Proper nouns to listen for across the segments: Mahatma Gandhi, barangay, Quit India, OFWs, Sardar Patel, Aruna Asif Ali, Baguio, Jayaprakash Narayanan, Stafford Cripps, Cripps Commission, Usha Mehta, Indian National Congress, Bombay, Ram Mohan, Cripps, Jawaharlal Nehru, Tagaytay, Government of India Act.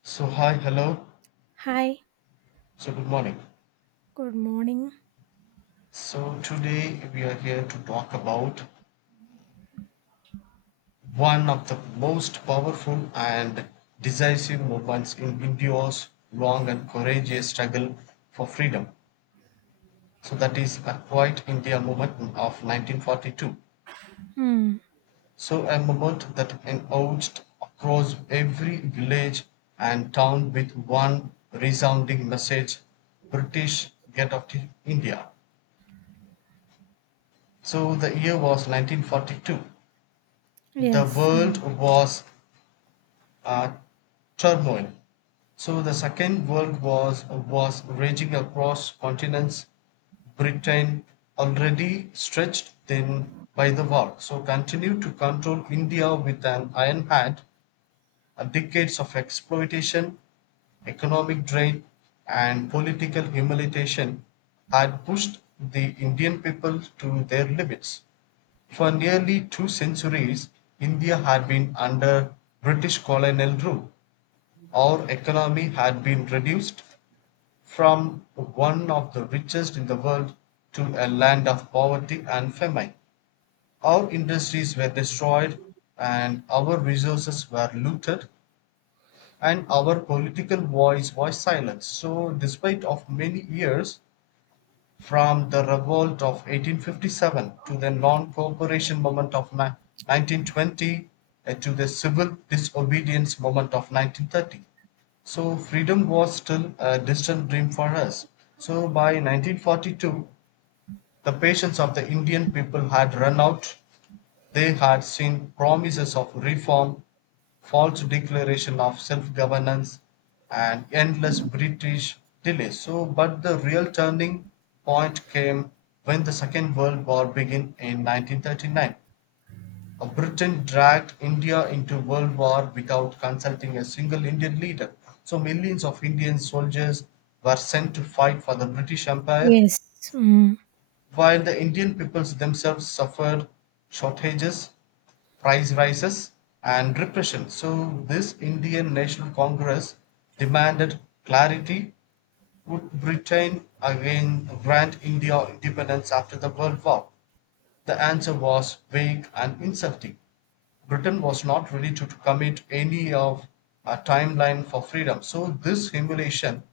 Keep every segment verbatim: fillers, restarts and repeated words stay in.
So, hi, hello. Hi, So, good morning. good morning. So, today we are here to talk about one of the most powerful and decisive movements in India's long and courageous struggle for freedom. So, that is a Quiet India movement of nineteen forty-two. Hmm. So, a movement that emerged across every village and town with one resounding message: British, get out of India. So the year was nineteen forty-two, the Yes. world um, was a turmoil. So the Second World War was raging across continents. Britain, already stretched thin by the war, so continued to control India with an iron hand. uh, Decades of exploitation, economic drain, and political humiliation had pushed the Indian people to their limits. For nearly two centuries India had been under British colonial rule. Our economy had been reduced from one of the richest in the world to a land of poverty and famine. Our industries were destroyed and our resources were looted and our political voice was silenced. So despite of many years from the revolt of eighteen fifty-seven to the non cooperation movement of nineteen twenty to the civil disobedience movement of nineteen thirty. So freedom was still a distant dream for us. So by nineteen forty-two, the patience of the Indian people had run out. They had seen promises of reform, false declaration of self-governance, and endless British delays. So, but the real turning point came when the Second World War began in nineteen thirty-nine. Uh, Britain dragged India into World War without consulting a single Indian leader. So millions of Indian soldiers were sent to fight for the British Empire, yes. Mm, while the Indian peoples themselves suffered shortages, price rises, and repression. So, this Indian National Congress demanded clarity. Would Britain again grant India independence after the World War? The answer was vague and insulting. Britain was not ready to commit any of a timeline for freedom. So this humiliation,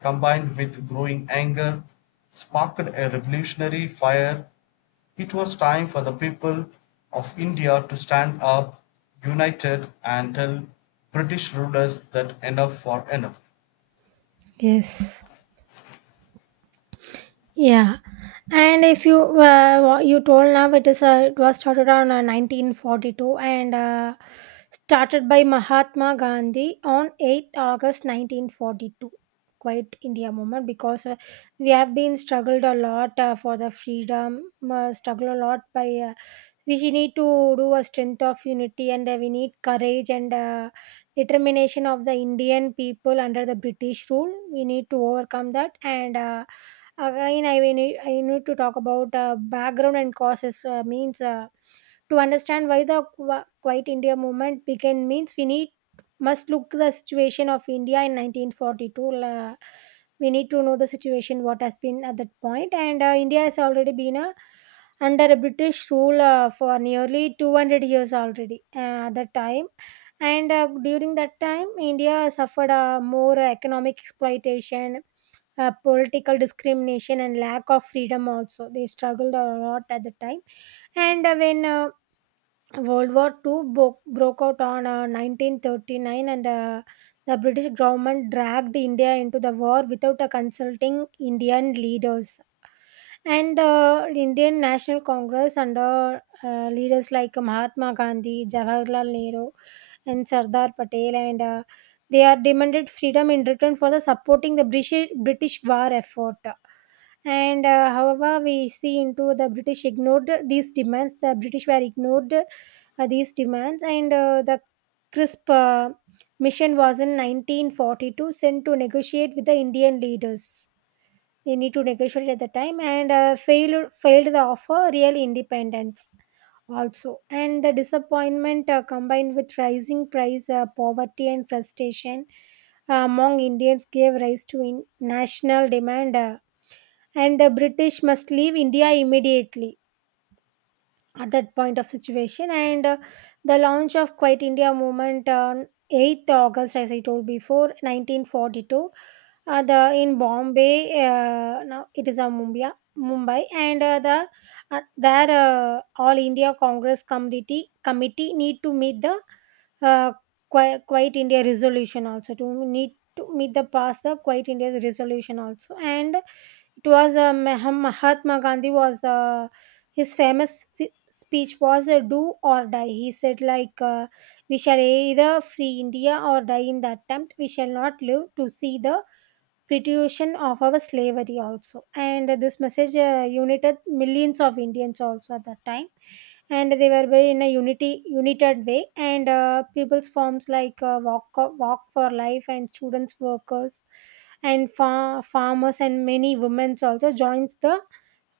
combined with growing anger, sparked a revolutionary fire. It was time for the people of India to stand up united and tell British rulers that enough for enough. yes. Yeah. And if you uh, what you told now it is uh, it was started on uh, nineteen forty-two and uh, started by Mahatma Gandhi on eighth of August nineteen forty-two. Quite India movement because uh, we have been struggled a lot uh, for the freedom, uh, struggled a lot by uh, we need to do a strength of unity and uh, we need courage and uh, determination of the indian people under the british rule we need to overcome that and uh, again I will need, I need to talk about uh, background and causes uh, means uh, to understand why the Qu- quiet india movement began means we need must look the situation of india in nineteen forty-two. Uh, we need to know the situation what has been at that point and uh, india has already been a under a British rule uh, for nearly two hundred years already uh, at that time. And uh, during that time, India suffered uh, more economic exploitation, uh, political discrimination, and lack of freedom also. They struggled a lot at the time. And uh, when uh, World War Two bo- broke out on uh, nineteen thirty-nine, and uh, the British government dragged India into the war without uh, consulting Indian leaders and the Indian National Congress, under uh, leaders like Mahatma Gandhi, Jawaharlal Nehru, and Sardar Patel, and uh, they are demanded freedom in return for the supporting the British British war effort. And uh, however, we see into the British ignored these demands. The British were ignored uh, these demands, and uh, the CRISP uh, mission was in nineteen forty-two sent to negotiate with the Indian leaders. They need to negotiate at the time and uh, failed failed the offer real independence also, and the disappointment uh, combined with rising price, uh, poverty and frustration uh, among Indians gave rise to in national demand, uh, and the British must leave India immediately at that point of situation. And uh, the launch of Quit India movement on eighth of August, as I told before, nineteen forty-two, uh, the in Bombay, uh, now it is a Mumbai Mumbai and uh, the uh, their uh, all India Congress committee committee need to meet the uh, Qui- quiet India resolution also, to need to meet the pass the quiet India resolution also. And it was uh, Mah- Mahatma Gandhi was uh, his famous f- speech was uh, "Do or Die." He said like, uh, "We shall either free India or die in the attempt. We shall not live to see the perpetuation of our slavery." Also, and this message uh, united millions of Indians also at that time, and they were very in a unity united way. And uh, people's forms like uh, walk walk for life, and students, workers, and far farmers, and many women also joins the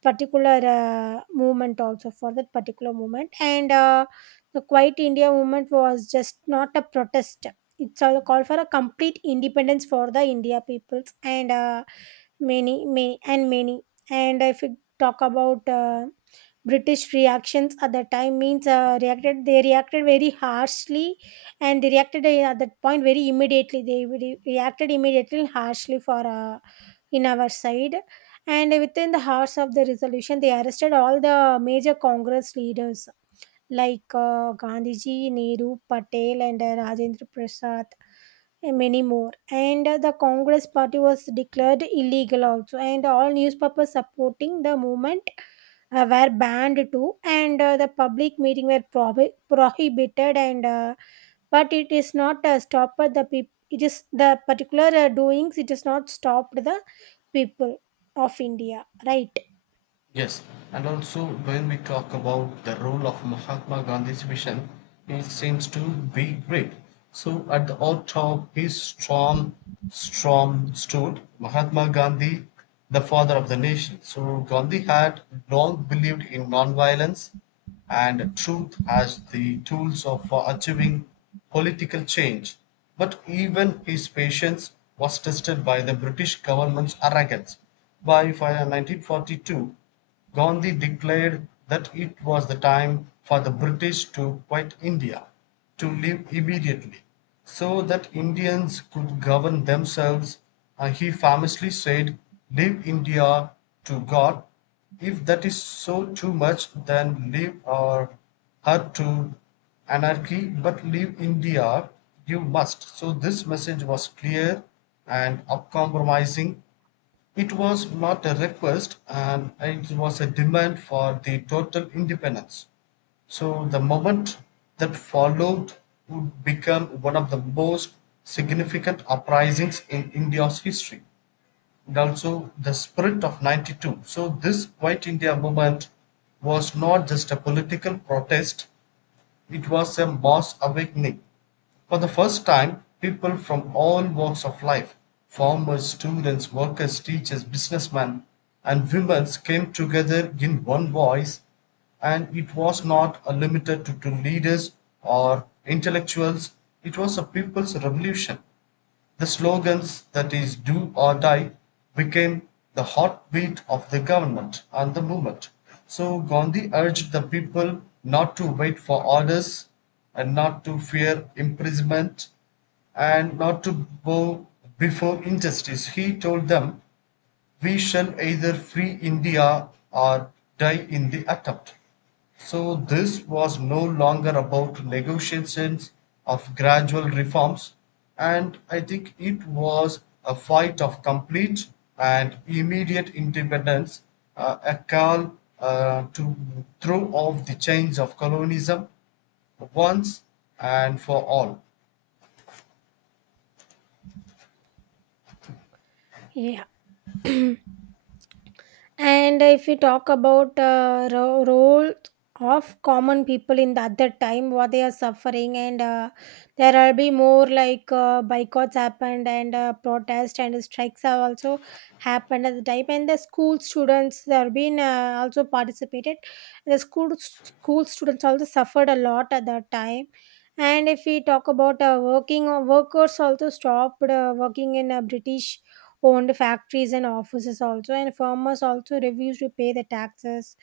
particular uh, movement also, for that particular movement. And uh, the quiet india movement was just not a protest, it's all a call for a complete independence for the india peoples. And uh, many may and many and if you talk about uh, british reactions at that time, means uh, reacted they reacted very harshly, and they reacted uh, at that point very immediately. They re- reacted immediately and harshly for uh, in our side, and within the hours of the resolution they arrested all the major congress leaders like uh, gandhiji, nehru, patel, and uh, rajendra prasad, and many more. And uh, the Congress Party was declared illegal also, and all newspapers supporting the movement uh, were banned too, and uh, the public meeting were prohi- prohibited. And uh, but it is not uh, stopped the people. It is the particular uh, doings. It is not stopped the people of India, right? Yes, and also when we talk about the role of Mahatma Gandhi's vision, it seems to be great. So at the all top is strong, strong stood Mahatma Gandhi, the father of the nation. So Gandhi had long believed in non-violence and truth has the tools of uh, achieving political change, but even his patience was tested by the British government's arrogance. By fi- nineteen forty-two, Gandhi declared that it was the time for the British to quit India, to leave immediately, so that Indians could govern themselves. Uh, he famously said, "Leave India to God; if that is so too much, then leave her to anarchy, but leave India you must." So this message was clear and uncompromising. It was not a request and it was a demand for the total independence. So the moment that followed would become one of the most significant uprisings in India's history and also the spirit of ninety-two. So, this White India movement was not just a political protest, it was a mass awakening. For the first time, people from all walks of life: farmers, students, workers, teachers, businessmen, and women came together in one voice, and it was not uh, limited to, to leaders or intellectuals, it was a people's revolution. The slogans that is "Do or Die" became the heartbeat of the government and the movement. So Gandhi urged the people not to wait for orders and not to fear imprisonment and not to bow before injustice. He told them, "We shall either free India or die in the attempt." So this was no longer about negotiations of gradual reforms, and I think it was a fight of complete and immediate independence, uh, a call uh, to throw off the chains of colonialism once and for all. Yeah. And if you talk about uh, ro- role of common people in that other time, what they are suffering, and uh, there will be more like uh, boycotts happened, and uh, protests and strikes have also happened at the time. And the school students there have been uh, also participated. The school school students also suffered a lot at that time. And if we talk about uh, working workers, also stopped uh, working in uh, British owned factories and offices also, and farmers also refused to pay the taxes.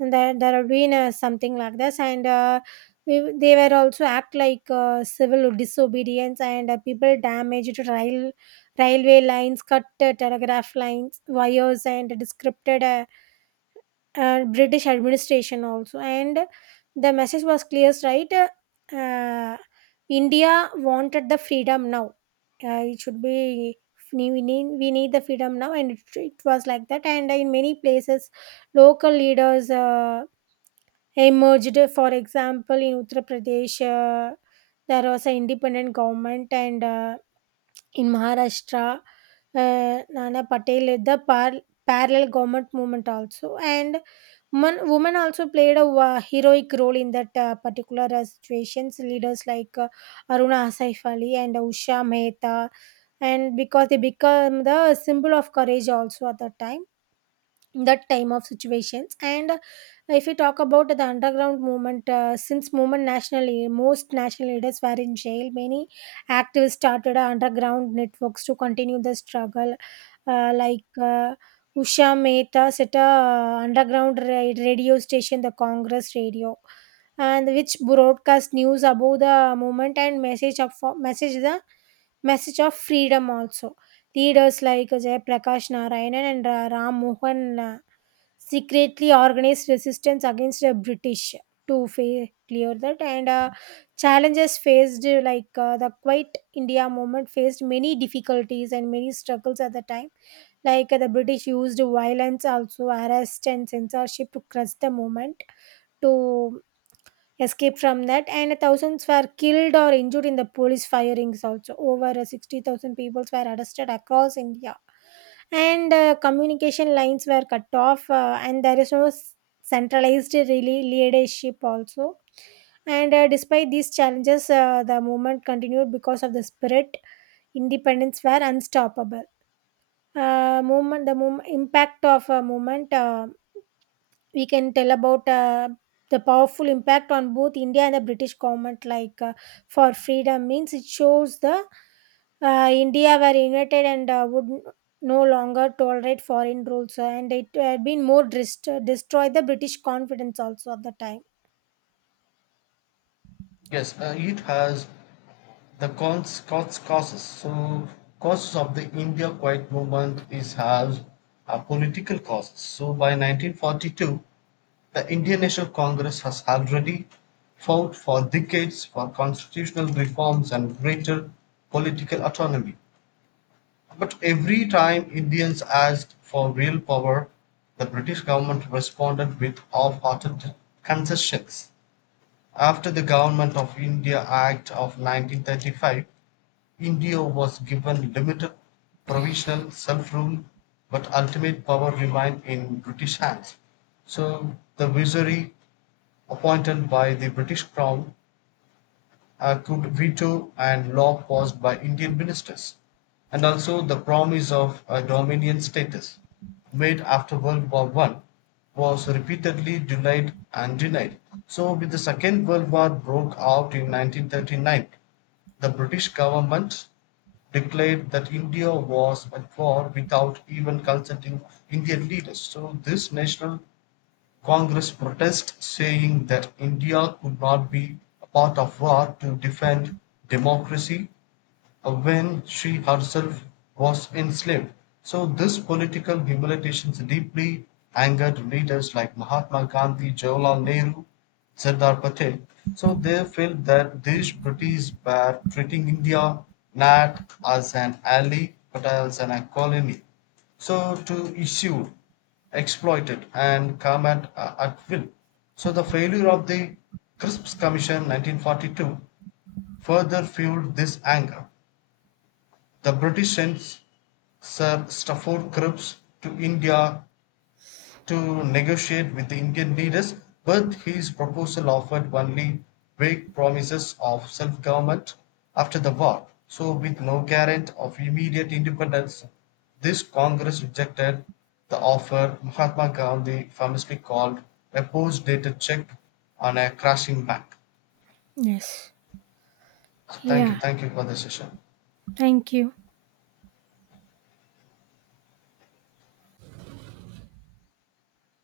And there, there are ruinous something like this. And uh, we, they were also act like uh, civil disobedience. And uh, people damaged rail railway lines, cut uh, telegraph lines wires, and disrupted uh, uh, British administration also. And the message was clear, right? Uh, India wanted the freedom now. Uh, it should be we need we need the freedom now, and it, it was like that. And in many places, local leaders uh, emerged. For example, in Uttar Pradesh, uh, there was an independent government, and uh, in Maharashtra, uh, Nana Patel led the par- parallel government movement also. And women, women also played a wa- heroic role in that uh, particular uh, situations. Leaders like uh, Aruna Asif Ali and Usha Mehta, and because they become the symbol of courage also at that time, that time of situations. And uh, if you talk about the underground movement, uh, since movement nationally most national leaders were in jail, many activists started underground networks to continue the struggle, uh, like uh, usha mehta set a uh, underground ra- radio station, the congress radio, and which broadcast news about the movement and message of message the message of freedom also. Leaders like Jayaprakash Narayanan and Ra- Ram Mohan uh, secretly organized resistance against the British to fa- clear that. And uh, challenges faced, uh, like uh, the Quiet India movement, faced many difficulties and many struggles at the time. Like uh, the British used violence, also arrest and censorship to crush the movement, to escape from that. And thousands were killed or injured in the police firings also. Over uh, sixty thousand people were arrested across India, and uh, communication lines were cut off, uh, and there is no s- centralized really leadership also. And uh, despite these challenges, uh, the movement continued because of the spirit independence were unstoppable. Uh, movement the mov- impact of a movement, uh, we can tell about uh, the powerful impact on both India and the British government, like uh, for freedom means it shows the uh, India were united, and uh, would n- no longer tolerate foreign rules, uh, and it had been more dist- destroy the British confidence also at the time. Yes, uh, it has the cons, cons causes. So causes of the India Quiet Movement is has uh, political causes. So by nineteen forty-two, the Indian National Congress has already fought for decades for constitutional reforms and greater political autonomy. But every time Indians asked for real power, the British government responded with half hearted concessions. After the Government of India Act of nineteen thirty-five, India was given limited provisional self rule, but ultimate power remained in British hands. So the visionary appointed by the British Crown uh, could veto and law passed by Indian ministers, and also the promise of a Dominion status made after World War One was repeatedly denied and denied. So when the Second World War broke out in nineteen thirty-nine, the British government declared that India was at war without even consulting Indian leaders. So this national Congress protested, saying that India could not be a part of war to defend democracy when she herself was enslaved. So this political humiliation deeply angered leaders like Mahatma Gandhi, Jawaharlal Nehru, Sardar Patel. So they felt that these British were treating India not as an ally but as an colony. So to issue, exploit it, and come at, uh, at will. So the failure of the Crisps Commission nineteen forty-two further fueled this anger. The British sent Sir Stafford Cripps to India to negotiate with the Indian leaders, but his proposal offered only vague promises of self government after the war, so with no guarantee of immediate independence. This Congress rejected the offer. Mahatma Gandhi famously called a post dated check on a crashing bank. Yes. Thank you, Yeah. thank you for the session. Thank you.